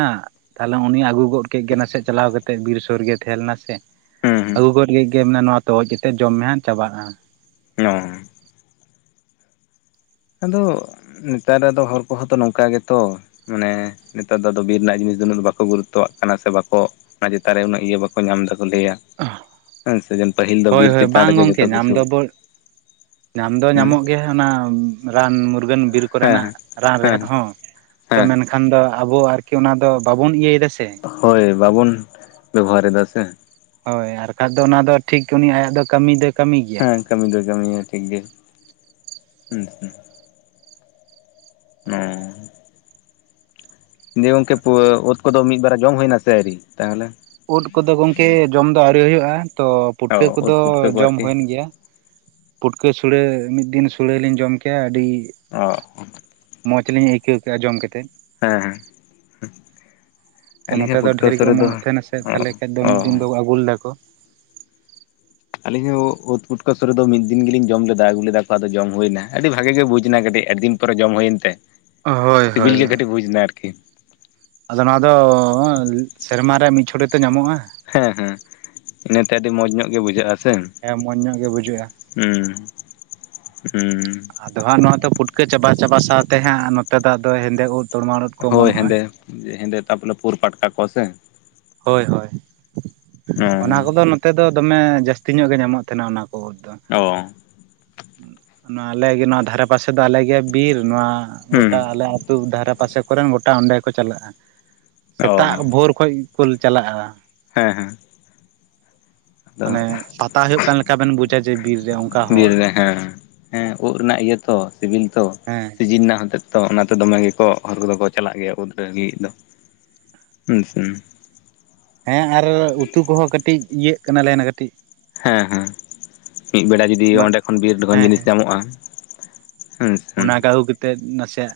ᱛᱟᱦᱚᱞᱮ ᱩᱱᱤ ᱟᱹᱜᱩ ᱜᱚᱫ ᱠᱮᱫ ᱜᱮ ᱱᱟᱥᱮ ᱪᱟᱞᱟᱣ ᱠᱟᱛᱮᱫ ᱵᱤᱨ ᱥᱩᱨ ᱜᱮᱭ ᱛᱟᱦᱮᱸ ᱞᱮᱱᱟ ᱥᱮ ᱦᱩᱸ ᱦᱩᱸ ᱟᱹᱜᱩ ᱜᱚᱫ ᱞᱟᱹᱜᱤᱫ ᱜᱮ ᱱᱚᱣᱟ ᱛᱚᱜᱚᱡ ᱠᱟᱛᱮᱫ ᱡᱚᱢ ᱢᱮᱦᱟᱜ ᱪᱟᱵᱟᱜ-ᱟ ᱱᱚ ᱟᱫᱚ ᱱᱮᱛᱟᱨ ᱨᱮᱫᱚ ᱦᱚᱲ ᱠᱚᱦᱚᱸ ᱛᱚ ᱱᱚᱝᱠᱟ ᱜᱮᱛᱚ ᱢᱟᱱᱮ ᱱᱮᱛᱟᱨ ᱫᱚ ᱟᱫᱚ ᱵᱤᱨ ᱨᱮᱱᱟᱜ ᱡᱤᱱᱤᱥ ᱫᱚ ᱩᱱᱟᱹᱜ ᱵᱟᱠᱚ ᱜᱩᱨᱩᱛᱛᱚᱣᱟᱜ ᱠᱟᱱᱟ ᱥᱮ ᱵᱟᱠᱚ ᱚᱱᱟ ᱪᱮᱛᱟᱱ ᱨᱮ ᱩᱱᱟᱹᱜ ᱤᱭᱟᱹ ᱵᱟᱠᱚ ᱧᱟᱢ ᱮᱫᱟᱠᱚ ᱞᱟᱹᱭᱟ ᱦᱮᱸ ᱥᱮ ᱡᱮᱢᱚᱱ ᱯᱟᱹᱦᱤᱞ ᱫᱚ ᱦᱳᱭ ᱵᱤᱨ ᱦᱳᱭ ᱪᱮᱛᱟᱱ ᱵᱟᱝ ᱨᱮᱜᱮ ᱜᱚᱝᱠᱮ ᱡᱚᱛᱚ ᱧᱟᱢ ᱠᱤᱪᱷᱩ ᱫᱚ ᱵᱚ ᱧᱟᱢ ᱫᱚ ᱦᱩᱸ ᱧᱟᱢᱚᱜ ᱜᱮᱭᱟ ᱚᱱᱟ ᱨᱟᱱ ᱢᱩᱨᱜᱟᱹᱱ ᱵᱤᱨ ᱦᱮᱸ ᱠᱚᱨᱮᱱᱟᱜ ᱨᱟᱱ ᱦᱮᱸ ᱨᱮᱦᱮᱫ ᱦᱚᱸ ᱛᱚ ᱦᱮᱸ ᱢᱮᱱᱠᱷᱟᱱ ᱠᱷᱟᱱ ᱫᱚ ᱟᱵᱚ ᱟᱨᱠᱤ ᱚᱱᱟ ᱫᱚ ᱵᱟᱵᱚᱱ ᱤᱭᱟᱹᱭ ᱫᱟ ᱥᱮ ᱦᱳᱭ ᱵᱟᱵᱚᱱ ᱵᱮᱵᱚᱦᱟᱨ ᱮᱫᱟ ᱥᱮ ᱦᱳᱭ ᱟᱨ ᱠᱷᱟᱡ ᱫᱚ ᱚᱱᱟ ᱫᱚ ᱴᱷᱤᱠ ᱩᱱᱤ ᱟᱭᱟᱜ ᱫᱚ ᱠᱟᱹᱢᱤ ᱫᱚᱭ ᱠᱟᱹᱢᱤ ᱜᱮᱭᱟ ᱦᱮᱸ ᱠᱟᱹᱢᱤ ᱫᱚᱭ ᱠᱟᱹᱢᱤᱭᱟ ᱴᱷᱤᱠ ᱜᱮ ᱦᱩᱸ ᱦᱩᱸ ᱫᱤᱭᱮ ᱜᱚᱝᱠᱮ ᱳᱜ ᱠᱚᱫᱚ ᱢᱤᱫ ᱵᱟᱨ ᱡᱚᱢ ᱦᱩᱭᱱᱟ ᱥᱮ ᱟᱣᱨᱤ ᱛᱟᱦᱚᱞᱮ ᱩᱫ ᱠᱚᱫᱚ ᱜᱚᱢᱠᱮ ᱡᱚᱢ ᱫᱚ ᱟᱣᱨᱤ ᱦᱩᱭᱩᱜᱼᱟ ᱛᱚ ᱯᱩᱴᱠᱟᱹ ᱚ ᱳᱫ ᱠᱚᱫᱚ ᱯᱩᱴᱠᱟᱹ ᱠᱚ ᱡᱚᱢ ᱟᱨᱠᱤ ᱦᱩᱭᱮᱱ ᱜᱮᱭᱟ ᱯᱩᱴᱠᱟᱹ ᱥᱩᱲᱟᱹ ᱢᱤᱫ ᱫᱤᱱ ᱥᱩᱲᱟᱹ ᱞᱤᱧ ᱡᱚᱢ ᱠᱮᱫᱟ ᱟᱹᱰᱤ ᱚ ᱢᱚᱡᱽ ᱞᱤᱧ ᱟᱹᱭᱠᱟᱹᱣ ᱠᱮᱫᱼᱟ ᱡᱚᱢ ᱠᱟᱛᱮᱫ ᱦᱮᱸ ᱦᱮᱸ ᱛᱚ ᱟᱹᱞᱤᱧ ᱦᱚᱸ ᱱᱚᱛᱮ ᱫᱚ ᱯᱩᱴᱠᱟᱹ ᱰᱷᱮᱨ ᱩᱛᱩ ᱜᱮ ᱨᱮᱫᱚ ᱚᱢᱚᱱᱚᱜ ᱛᱟᱦᱮᱱᱟ ᱥᱮ ᱚ ᱛᱟᱦᱚᱞᱮ ᱠᱷᱟᱡ ᱫᱚ ᱢᱤᱫ ᱫᱤᱱ ᱚ ᱫᱚ ᱟᱹᱜᱩ ᱞᱮᱫᱟᱠᱚ ᱟᱹᱞᱤᱧ ᱦᱚᱸ ᱩᱫ ᱯᱩᱴᱠᱟᱹ ᱥᱩᱨᱮ ᱫᱚ ᱢᱤᱫ ᱫᱤᱱ ᱜᱮᱞᱤᱧ ᱡᱚᱢ ᱞᱮᱫᱟ ᱟᱹᱜᱩ ᱞᱮᱫᱟ ᱠᱚ ᱟᱫᱚ ᱡᱚᱢ ᱦᱩᱭᱱᱟ ᱟᱹᱰᱤ ᱵᱷᱟᱜᱮ ᱜᱮ ᱵᱩᱡᱽ ᱮᱱᱟ ᱠᱟᱹᱴᱤᱡ ᱟᱰᱤᱫᱤᱱ ᱛᱚ ᱨᱮ ᱡᱚᱢ ᱦᱩᱭᱮᱱ ᱛᱮ ᱦᱳᱭ ᱦᱳᱭ ᱥᱤᱵᱤᱞ ᱜᱮ ᱠᱟᱹᱴᱤᱡ ᱵᱩᱡᱽ ᱮᱱᱟ ᱟᱨᱠᱤ ᱟᱫᱚ ᱱᱚᱣᱟ ᱫᱚ ᱥᱮᱨᱢᱟ ᱨᱮ ᱢᱤᱫ ᱪᱷᱚᱴ ᱜᱮᱛᱚ ᱧᱟᱢᱚᱜᱼᱟ ᱦᱮᱸ ᱦᱮᱸ ᱤᱱᱟᱹᱛᱮ ᱟᱹᱰᱤ ᱢᱚᱸᱡᱽ ᱧᱚᱜ ᱜᱮ ᱵᱩᱡᱷᱟᱹᱜᱼᱟ ᱥᱮ ᱦᱮᱸ ᱢᱚᱸᱡᱽ ᱧᱚᱜ ᱜᱮ ᱵᱩᱡᱷᱟᱹᱜᱼᱟ ᱦᱮᱸ ᱦᱮᱸ ᱟᱫᱚ ᱦᱟᱸᱜ ᱱᱚᱣᱟ ᱫᱚ ᱯᱩᱴᱠᱟᱹ ᱪᱟᱵᱟ ᱪᱟᱵᱟ ᱥᱟᱶ ᱛᱮ ᱦᱟᱸᱜ ᱱᱚᱛᱮ ᱫᱚ ᱟᱫᱚ ᱦᱮᱸᱫᱮ ᱩᱫ ᱛᱚᱨᱢᱟᱞ ᱩᱫ ᱠᱚ ᱦᱳᱭ ᱚᱢᱚᱱᱚᱜᱼᱟ ᱦᱮᱸᱫᱮ ᱦᱮᱸᱫᱮ ᱛᱟᱯᱚᱨᱮ ᱯᱩᱨ ᱯᱟᱴᱠᱟ ᱠᱚ ᱥᱮ ᱦᱳᱭ ᱦᱳᱭ ᱚᱱᱟ ᱦᱩᱸ ᱠᱚᱫᱚ ᱱᱚᱛ ᱱᱚᱛᱮᱫ ᱫᱚᱢᱮ ᱡᱟᱹᱥᱛᱤ ᱧᱚᱜ ᱜᱮ ᱧᱟᱢᱚᱜ ᱛᱟᱦᱮᱱᱟ ᱚᱱᱟ ᱠᱚ ᱫᱚ ᱳᱫ ᱫᱚ ᱚ ᱦᱩᱸ ᱱᱚᱣᱟ ᱟᱞᱮᱜᱮ ᱱᱚᱣᱟ ᱫᱷᱟᱨᱮ ᱯᱟᱥᱮ ᱫᱚ ᱟᱞᱮᱜᱮ ᱵᱤᱨ ᱱᱚᱣᱟ ᱦᱩᱸ ᱜᱚᱴᱟ ᱟᱞᱮ ᱟᱹᱛᱩ ᱫᱷᱟᱨᱮ ᱯᱟᱥᱮ ᱟᱠᱚᱨᱮᱱ ᱜᱚᱴᱟ ᱚᱸᱰᱮ ᱠᱚ ᱪᱟᱞᱟᱜᱼᱟ ᱚ ᱥᱮᱛᱟᱜ ᱵᱷᱳᱨ ᱠᱷᱚᱡ ᱠᱚ ᱪᱟᱞᱟᱜᱼᱟ ᱦᱮᱸ ᱦᱮᱸ ᱟᱫᱚ ᱢᱟᱱᱮ ᱯᱟᱛᱟ ᱦᱩᱭᱩᱜ ᱠᱟᱱ ᱞᱮᱠᱟ ᱵᱮᱱ ᱵᱩᱡᱟ ᱡᱮ ᱵᱤᱨ ᱨᱮ ᱚᱱᱠᱟ ᱦᱚᱲ ᱵᱤᱨ ᱨᱮ ᱦᱮᱸ ᱦᱮᱸ ᱩᱫ ᱨᱮᱱᱟᱜ ᱤᱭᱟᱹ ᱛᱚ ᱥᱤᱵᱤᱞ ᱛᱚ ᱦᱮᱸ ᱥᱤᱡᱤᱱ ᱨᱮᱱᱟᱜ ᱦᱚᱛᱮᱫ ᱛᱚ ᱚᱱᱟᱛᱮ ᱫᱚᱢᱮ ᱜᱮᱠᱚ ᱦᱚᱲᱚᱨ ᱠᱚᱫᱚ ᱠᱚ ᱪᱟᱞᱟᱜ ᱜᱮᱭᱟ ᱩᱱᱟᱹ ᱞᱟᱹᱜᱤᱫ ᱫᱚ ᱟᱪᱪᱷᱟ ᱦᱮᱸ ᱟᱨ ᱩᱛᱩ ᱠᱚᱦᱚᱸ ᱠᱟᱹᱴᱤᱡ ᱤᱭᱟᱹᱜ ᱠᱟᱱᱟᱞᱮᱱᱟ ᱠᱟᱹᱴᱤᱡ ᱦᱮᱸ ᱦᱮᱸ ᱢᱤᱫ ᱵᱮᱲᱟ ᱡᱩᱫᱤ ᱵᱟ ᱚᱸᱰᱮ ᱠᱷᱚᱱ ᱵᱤᱨ ᱡᱚᱠᱷᱚᱱ ᱦᱮᱸ ᱡᱤᱱᱤᱥ ᱧᱟᱢᱚᱜᱼᱟ ᱦᱮᱸᱥᱮ ᱚᱱᱟ ᱠᱚ ᱟᱹᱜᱩ ᱠᱟᱛᱮᱫ ᱱᱟᱥᱮᱭᱟᱜ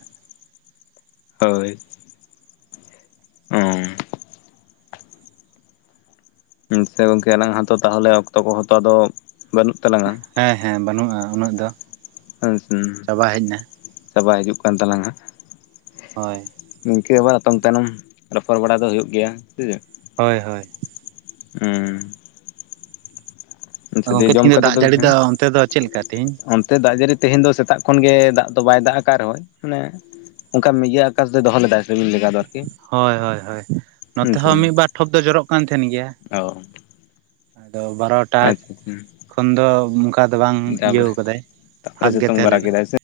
ᱦᱳᱭ ᱚ ᱦᱮᱸ ᱥᱮ ᱜᱚᱝᱠᱮ ᱟᱞᱟᱝ ᱦᱟᱛᱚ ᱛᱟᱦᱚᱞᱮ ᱚᱠᱛᱚ ᱠᱚᱦᱚᱸᱛᱚ ᱟᱫᱚ ᱵᱟᱹᱱᱩᱜ ᱛᱟᱞᱟᱝᱟ ᱦᱮᱸ ᱦᱮᱸ ᱵᱟᱹᱱᱩᱜᱼᱟ ᱩᱱᱟᱹᱜ ᱫᱚ ᱦᱮᱸ ᱥᱮ ᱪᱟᱵᱟ ᱦᱮᱡ ᱮᱱᱟ ᱪᱟᱵᱟ ᱦᱤᱡᱩᱜ ᱠᱟᱱ ᱛᱟᱞᱟᱝ-ᱟ ᱦᱚᱭ ᱱᱤᱝᱠᱟᱹ ᱟᱵᱟᱨ ᱚᱛᱚᱢ ᱛᱟᱭᱱᱚᱢ ᱨᱚᱯᱚᱲ ᱵᱟᱲᱟ ᱫᱚ ᱦᱩᱭᱩᱜ ᱜᱮᱭᱟ ᱦᱮᱸ ᱥᱮ ᱪᱮᱫ ᱦᱳᱭ ᱦᱳᱭ ᱦᱮᱸ ᱟᱪᱪᱷᱟ ᱫᱤᱭᱮ ᱜᱚᱝᱠᱮ ᱡᱚᱢ ᱛᱮᱦᱤᱧ ᱠᱟᱛᱮᱜ ᱫᱟᱜ ᱫᱚ ᱡᱟᱹᱲᱤ ᱚᱱᱛᱮ ᱫᱚ ᱪᱮᱫ ᱞᱮᱠᱟ ᱛᱮᱦᱤᱧ ᱦᱮᱸ ᱛᱮ ᱫᱟᱜ ᱡᱟᱹᱲᱤ ᱛᱮᱦᱮᱧ ᱫᱚ ᱥᱮᱛᱟᱜ ᱠᱷᱚᱱ ᱜᱮ ᱫᱟᱜ ᱫᱚ ᱵᱟᱭ ᱫᱟᱜᱟᱜ ᱨᱮᱦᱚᱸ ᱢᱟᱱᱮ ᱚᱱᱠᱟ ᱢᱤᱭᱟᱹ ᱟᱠᱟᱥ ᱫᱚᱭ ᱫᱚᱦᱚ ᱞᱮᱫᱟᱭ ᱨᱤᱢᱤᱞ ᱞᱮᱠᱟ ᱫᱚ ᱟᱨᱠᱤ ᱦᱳᱭ ᱦᱳᱭ ᱦᱳᱭ ᱦᱮᱸ ᱱᱚᱛᱮ ᱥᱮ ᱦᱚᱸ ᱢᱤᱫ ᱵᱟᱨ ᱴᱷᱚᱯ ᱫᱚ ᱡᱚᱨᱚᱜ ᱠᱟᱱ ᱛᱟᱦᱮᱸᱱ ᱜᱮᱭᱟ ᱚ ᱟᱫᱚ ᱵᱷᱟᱨᱚᱛ ᱟᱪᱪᱷᱟ ᱟᱪᱪᱷᱟ ᱠᱷᱚᱱ ᱫᱚ ᱚᱱᱠᱟ ᱫᱚ ᱵᱟᱝ ᱤᱭᱟᱹ ᱛᱟᱯᱚᱨᱮ ᱠᱟᱫᱟᱭ ᱛᱟᱯᱚᱨᱮ ᱵᱷᱟᱜ ᱜᱮ ᱥᱤᱛᱩᱝ ᱛᱟᱦᱮᱸ ᱵᱟᱲᱟ ᱞᱮᱱᱟ ᱠᱮᱫᱟᱭ ᱥᱮ